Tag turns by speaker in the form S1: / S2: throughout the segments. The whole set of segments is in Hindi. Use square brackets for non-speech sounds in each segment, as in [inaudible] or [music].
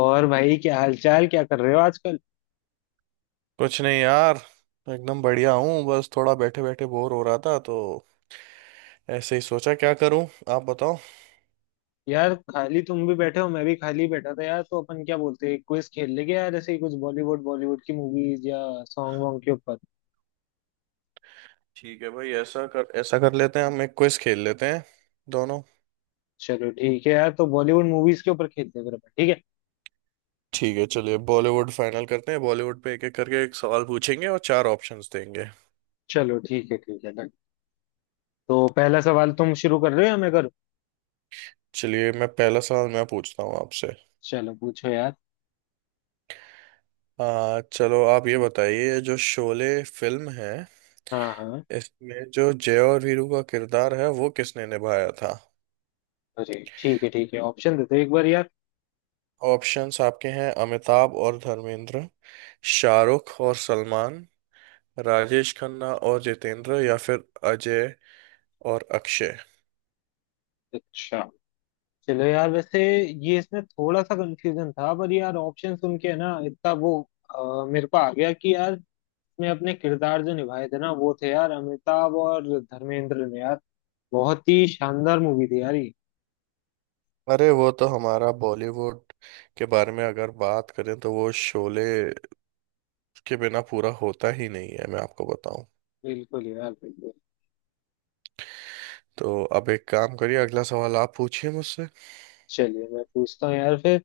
S1: और भाई क्या हालचाल, क्या कर रहे हो आजकल।
S2: कुछ नहीं यार। एकदम बढ़िया हूँ, बस थोड़ा बैठे बैठे बोर हो रहा था तो ऐसे ही सोचा क्या करूँ। आप बताओ।
S1: यार खाली तुम भी बैठे हो, मैं भी खाली बैठा था यार, तो अपन क्या बोलते हैं, क्विज खेल लेंगे यार, ऐसे ही कुछ बॉलीवुड बॉलीवुड की मूवीज या सॉन्ग वॉन्ग के ऊपर।
S2: ठीक है भाई, ऐसा कर लेते हैं, हम एक क्विज खेल लेते हैं दोनों।
S1: चलो ठीक है यार, तो बॉलीवुड मूवीज के ऊपर खेलते हैं फिर अपन, ठीक है।
S2: ठीक है, चलिए बॉलीवुड फाइनल करते हैं। बॉलीवुड पे एक एक करके एक सवाल पूछेंगे और चार ऑप्शंस देंगे।
S1: चलो ठीक है, ठीक है, डन। तो पहला सवाल तुम शुरू कर रहे हो या मैं करूँ?
S2: चलिए मैं पहला सवाल मैं पूछता हूँ आपसे।
S1: चलो पूछो यार।
S2: आ चलो आप ये बताइए, जो शोले फिल्म है,
S1: हाँ हाँ।
S2: इसमें जो जय और वीरू का किरदार है वो किसने निभाया था।
S1: अरे ठीक है ठीक है, ऑप्शन देते एक बार यार।
S2: ऑप्शंस आपके हैं: अमिताभ और धर्मेंद्र, शाहरुख और सलमान, राजेश खन्ना और जितेंद्र, या फिर अजय और अक्षय।
S1: अच्छा। चलो यार, वैसे ये इसमें थोड़ा सा कंफ्यूजन था, पर यार ऑप्शन सुन के ना इतना वो, मेरे को आ गया कि यार में अपने किरदार जो निभाए थे ना वो थे यार, अमिताभ और धर्मेंद्र ने यार। बहुत ही शानदार मूवी थी यार ये।
S2: अरे वो तो, हमारा बॉलीवुड के बारे में अगर बात करें तो वो शोले के बिना पूरा होता ही नहीं है, मैं आपको बताऊं।
S1: बिल्कुल यार, बिल्कुल।
S2: तो अब एक काम करिए, अगला सवाल आप पूछिए मुझसे।
S1: चलिए मैं पूछता हूँ यार फिर।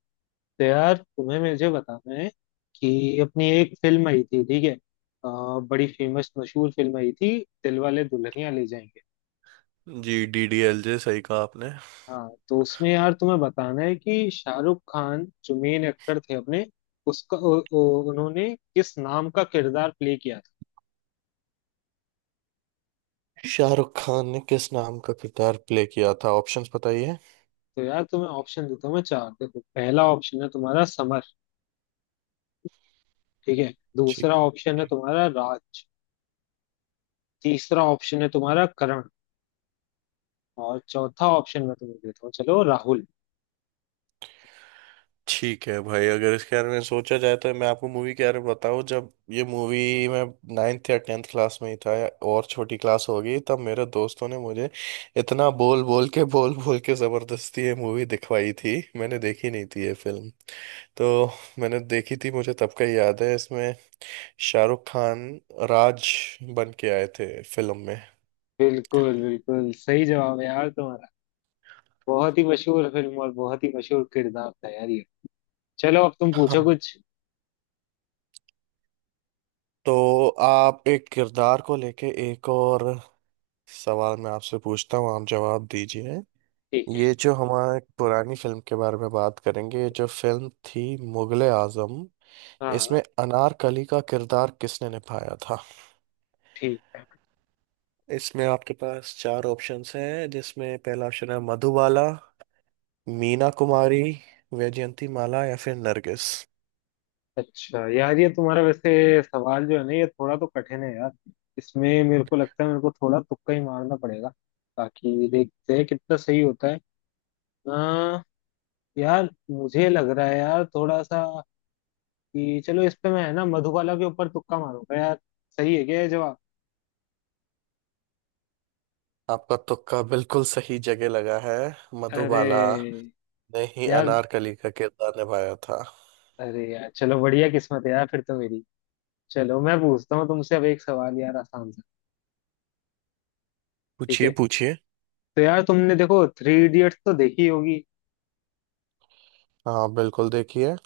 S1: तो यार तुम्हें मुझे बताना है कि अपनी एक फिल्म आई थी, ठीक है, बड़ी फेमस मशहूर फिल्म आई थी, दिलवाले दुल्हनिया ले जाएंगे।
S2: जी, DDLJ, सही कहा आपने।
S1: हाँ, तो उसमें यार तुम्हें बताना है कि शाहरुख खान जो मेन एक्टर थे अपने, उसका उन्होंने किस नाम का किरदार प्ले किया था।
S2: शाहरुख खान ने किस नाम का किरदार प्ले किया था, ऑप्शंस बताइए।
S1: तो यार तुम्हें ऑप्शन देता हूँ मैं चार, देखो पहला ऑप्शन है तुम्हारा समर, ठीक है। दूसरा
S2: ठीक है।
S1: ऑप्शन है तुम्हारा राज। तीसरा ऑप्शन है तुम्हारा करण। और चौथा ऑप्शन मैं तुम्हें देता हूँ, चलो राहुल।
S2: ठीक है भाई, अगर इसके बारे में सोचा जाए तो मैं आपको मूवी के बारे में बताऊँ। जब ये मूवी, मैं नाइन्थ या टेंथ क्लास में ही था, या और छोटी क्लास होगी, तब मेरे दोस्तों ने मुझे इतना बोल बोल के ज़बरदस्ती ये मूवी दिखवाई थी। मैंने देखी नहीं थी ये फिल्म, तो मैंने देखी थी। मुझे तब का ही याद है, इसमें शाहरुख खान राज बन के आए थे फिल्म में।
S1: बिल्कुल बिल्कुल, सही जवाब है यार तुम्हारा। बहुत ही मशहूर फिल्म और बहुत ही मशहूर किरदार था यार ये। चलो अब तुम पूछो
S2: हाँ,
S1: कुछ।
S2: तो आप, एक किरदार को लेके एक और सवाल मैं आपसे पूछता हूँ, आप जवाब दीजिए।
S1: ठीक है।
S2: ये जो हमारे पुरानी फिल्म के बारे में बात करेंगे, ये जो फिल्म थी मुगले आजम, इसमें
S1: हाँ।
S2: अनारकली का किरदार किसने निभाया था।
S1: ठीक है।
S2: इसमें आपके पास चार ऑप्शंस हैं, जिसमें पहला ऑप्शन है मधुबाला, मीना कुमारी, वैजयंती माला या फिर नरगिस।
S1: अच्छा यार, ये तुम्हारा वैसे सवाल जो है ना, ये थोड़ा तो कठिन है यार। इसमें मेरे को लगता है मेरे को थोड़ा तुक्का ही मारना पड़ेगा, ताकि देखते हैं कितना सही होता है। आ, यार मुझे लग रहा है यार थोड़ा सा कि चलो इस पे मैं है ना मधुबाला के ऊपर तुक्का मारूंगा यार। सही है क्या ये जवाब?
S2: आपका तुक्का बिल्कुल सही जगह लगा है।
S1: अरे
S2: मधुबाला ने ही
S1: यार।
S2: अनारकली का किरदार निभाया था।
S1: अरे यार चलो, बढ़िया किस्मत है यार फिर तो मेरी। चलो मैं पूछता हूँ तुमसे अब एक सवाल यार, आसान सा। ठीक
S2: पूछिए
S1: है।
S2: पूछिए।
S1: तो यार तुमने देखो थ्री इडियट्स तो देखी होगी।
S2: हाँ बिल्कुल, देखिए।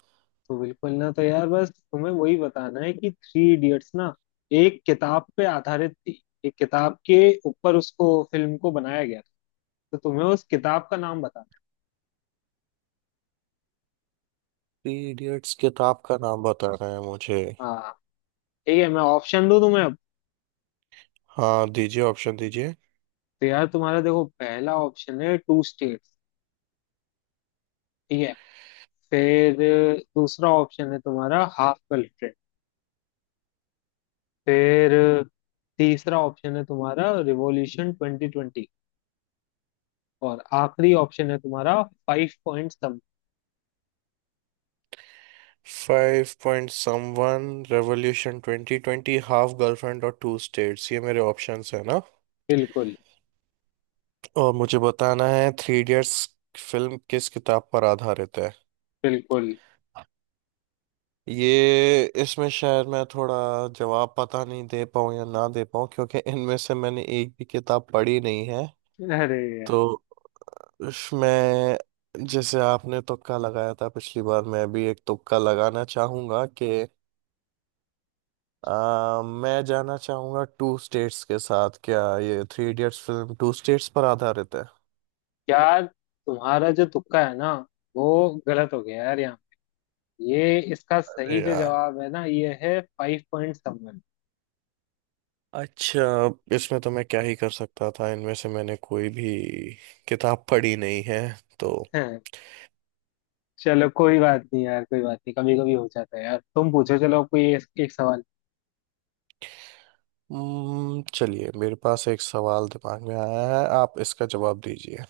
S1: तो बिल्कुल ना, तो यार बस तुम्हें वही बताना है कि थ्री इडियट्स ना एक किताब पे आधारित थी, एक किताब के ऊपर उसको फिल्म को बनाया गया था। तो तुम्हें उस किताब का नाम बताना है।
S2: थ्री इडियट्स किताब का नाम बता रहे हैं मुझे।
S1: हाँ, ठीक है, मैं ऑप्शन दूं तुम्हें अब।
S2: हाँ दीजिए, ऑप्शन दीजिए।
S1: तो यार तुम्हारा देखो पहला ऑप्शन है टू स्टेट, ठीक है। फिर दूसरा ऑप्शन है तुम्हारा हाफ कल्ट्री। फिर तीसरा ऑप्शन है तुम्हारा रिवॉल्यूशन 2020। और आखिरी ऑप्शन है तुम्हारा Five Point Some.
S2: Five Point Someone, Revolution Twenty Twenty, Half Girlfriend और टू स्टेट्स, ये मेरे ऑप्शंस है ना।
S1: बिल्कुल
S2: और मुझे बताना है थ्री इडियट्स फिल्म किस किताब पर आधारित है।
S1: बिल्कुल।
S2: ये इसमें शायद मैं थोड़ा जवाब पता नहीं दे पाऊँ या ना दे पाऊँ, क्योंकि इनमें से मैंने एक भी किताब पढ़ी नहीं है।
S1: अरे यार।
S2: तो इसमें जैसे आपने तुक्का लगाया था पिछली बार, मैं भी एक तुक्का लगाना चाहूंगा कि मैं जाना चाहूंगा टू स्टेट्स के साथ। क्या ये Three Idiots film Two States पर आधारित है?
S1: यार तुम्हारा जो तुक्का है ना, वो गलत हो गया यार यहाँ। ये इसका सही
S2: अरे
S1: जो
S2: यार,
S1: जवाब है ना, ये है फाइव पॉइंट समवन।
S2: अच्छा। इसमें तो मैं क्या ही कर सकता था, इनमें से मैंने कोई भी किताब पढ़ी नहीं है तो।
S1: चलो कोई बात नहीं यार, कोई बात नहीं, कभी कभी हो जाता है यार, तुम पूछो, चलो कोई एक, एक सवाल
S2: चलिए मेरे पास एक सवाल दिमाग में आया है, आप इसका जवाब दीजिए।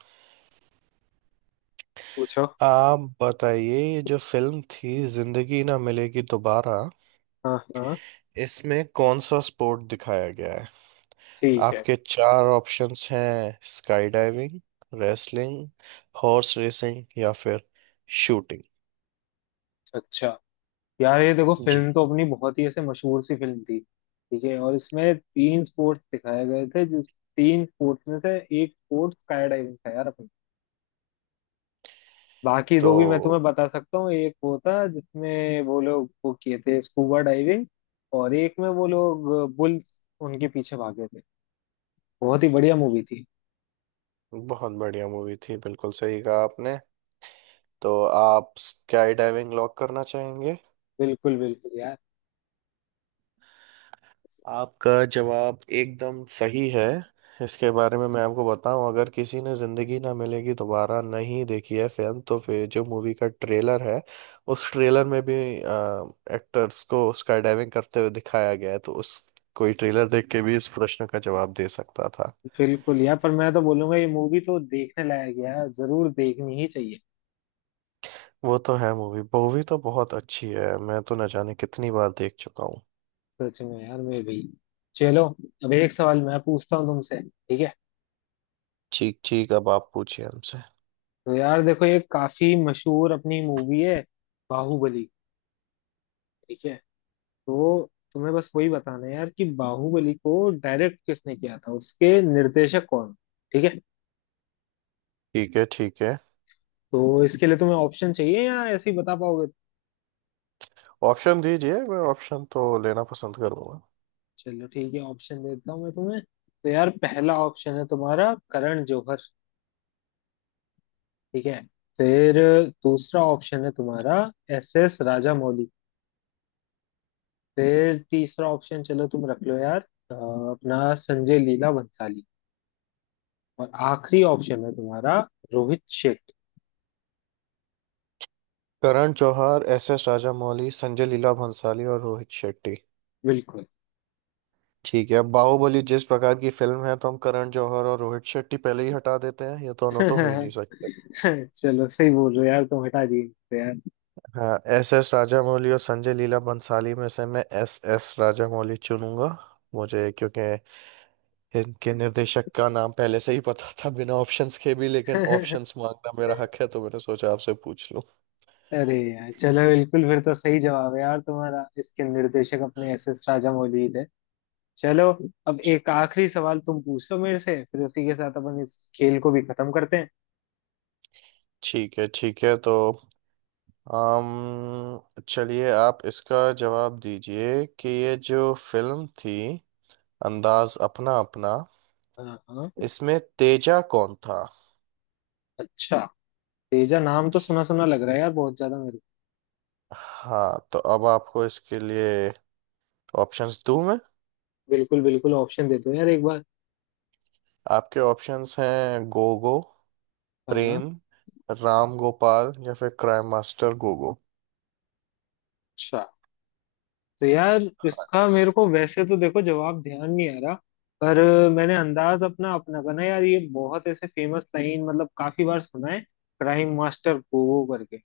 S1: पूछो।
S2: आप बताइए, ये जो फिल्म थी जिंदगी ना मिलेगी दोबारा,
S1: हाँ हाँ।
S2: इसमें कौन सा स्पोर्ट दिखाया गया है।
S1: ठीक है।
S2: आपके चार ऑप्शंस हैं: skydiving, wrestling, horse racing या फिर शूटिंग।
S1: अच्छा। यार ये देखो
S2: जी।
S1: फिल्म तो अपनी बहुत ही ऐसे मशहूर सी फिल्म थी, ठीक है, और इसमें तीन स्पोर्ट्स दिखाए गए थे, जिस तीन स्पोर्ट्स में से एक स्पोर्ट स्काई डाइविंग था यार अपना। बाकी दो भी मैं
S2: तो
S1: तुम्हें बता सकता हूँ, एक वो था जिसमें वो लोग वो किए थे, स्कूबा डाइविंग। और एक में वो लोग बुल्स, उनके पीछे भागे थे। बहुत ही बढ़िया मूवी थी।
S2: बहुत बढ़िया मूवी थी, बिल्कुल सही कहा आपने। तो आप स्काई डाइविंग लॉक करना चाहेंगे?
S1: बिल्कुल बिल्कुल
S2: आपका जवाब एकदम सही है। इसके बारे में मैं आपको बताऊं, अगर किसी ने जिंदगी ना मिलेगी दोबारा नहीं देखी है फिल्म तो फिर जो मूवी का ट्रेलर है उस ट्रेलर में भी एक्टर्स को स्काई डाइविंग करते हुए दिखाया गया है, तो उस, कोई ट्रेलर देख के भी इस प्रश्न का जवाब दे सकता था।
S1: बिल्कुल यार, पर मैं तो बोलूंगा ये मूवी तो देखने लायक है यार, जरूर देखनी ही चाहिए।
S2: वो तो है, मूवी मूवी तो बहुत अच्छी है, मैं तो न जाने कितनी बार देख चुका हूँ।
S1: सच में यार, मैं भी। चलो अब एक सवाल मैं पूछता हूँ तुमसे, ठीक है।
S2: ठीक ठीक, अब आप पूछिए हमसे।
S1: तो यार देखो ये काफी मशहूर अपनी मूवी है, बाहुबली, ठीक है। तो तुम्हें बस वही बताना है यार कि बाहुबली को डायरेक्ट किसने किया था, उसके निर्देशक कौन। ठीक है।
S2: ठीक है ठीक है,
S1: तो इसके लिए तुम्हें ऑप्शन चाहिए या ऐसे ही बता पाओगे?
S2: ऑप्शन दीजिए, मैं ऑप्शन तो लेना पसंद करूंगा।
S1: चलो ठीक है, ऑप्शन देता हूँ मैं तुम्हें। तो यार पहला ऑप्शन है तुम्हारा करण जौहर, ठीक है। फिर दूसरा ऑप्शन है तुम्हारा एस एस राजामौली। फिर तीसरा ऑप्शन, चलो तुम रख लो यार, अ, अपना संजय लीला भंसाली। और आखिरी ऑप्शन है तुम्हारा रोहित शेट।
S2: करण जौहर, एस एस राजामौली, संजय लीला भंसाली और रोहित शेट्टी।
S1: बिल्कुल।
S2: ठीक है, अब बाहुबली जिस प्रकार की फिल्म है तो हम करण जौहर और रोहित शेट्टी पहले ही हटा देते हैं, ये दोनों तो हो ही नहीं
S1: [laughs]
S2: सकते।
S1: चलो सही बोल रहे हो यार, तुम हटा दिए इसको।
S2: हाँ, एस एस राजामौली और संजय लीला बंसाली में से मैं एस एस राजामौली चुनूंगा। मुझे क्योंकि इनके निर्देशक का नाम पहले से ही पता था, बिना ऑप्शंस के भी, लेकिन
S1: यार
S2: ऑप्शंस मांगना मेरा हक है तो मैंने सोचा आपसे पूछ लूं।
S1: [laughs] अरे यार, चलो बिल्कुल, फिर तो सही जवाब है यार तुम्हारा, इसके निर्देशक अपने एस एस राजामौली ही थे। चलो अब एक आखिरी सवाल तुम पूछ लो मेरे से, फिर उसी के साथ अपन इस खेल को भी खत्म करते हैं।
S2: ठीक है ठीक है, तो आम चलिए आप इसका जवाब दीजिए कि ये जो फिल्म थी अंदाज अपना अपना,
S1: हाँ हाँ।
S2: इसमें तेजा कौन था।
S1: अच्छा। तेजा नाम तो सुना सुना लग रहा है यार, बहुत ज्यादा मेरे को।
S2: हाँ तो अब आपको इसके लिए ऑप्शंस दूं मैं?
S1: बिल्कुल बिल्कुल, ऑप्शन दे दो यार एक बार।
S2: आपके ऑप्शंस हैं: गोगो,
S1: हाँ।
S2: प्रेम, राम गोपाल या फिर क्राइम मास्टर गोगो।
S1: अच्छा। तो यार इसका मेरे को वैसे तो देखो जवाब ध्यान नहीं आ रहा, पर मैंने अंदाज अपना अपना बना यार, ये बहुत ऐसे फेमस लाइन, मतलब काफी बार सुना है, क्राइम मास्टर गोगो करके।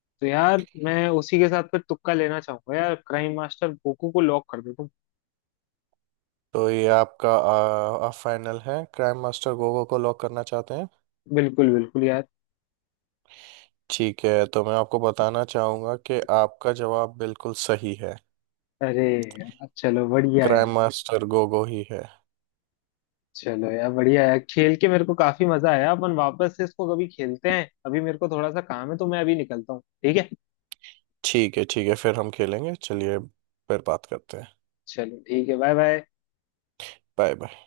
S1: तो यार मैं उसी के साथ फिर तुक्का लेना चाहूंगा यार, क्राइम मास्टर गोगो को लॉक कर दो तुम।
S2: तो ये आपका फाइनल है, क्राइम मास्टर गोगो को लॉक करना चाहते हैं?
S1: बिल्कुल बिल्कुल यार।
S2: ठीक है, तो मैं आपको बताना चाहूंगा कि आपका जवाब बिल्कुल सही है।
S1: अरे यार चलो बढ़िया यार।
S2: क्राइम मास्टर गोगो ही है।
S1: चलो यार बढ़िया यार, खेल के मेरे को काफी मजा आया, अपन वापस से इसको कभी खेलते हैं, अभी मेरे को थोड़ा सा काम है तो मैं अभी निकलता हूँ, ठीक है।
S2: ठीक है ठीक है, फिर हम खेलेंगे, चलिए फिर बात करते हैं।
S1: चलो ठीक है, बाय बाय।
S2: Bye bye.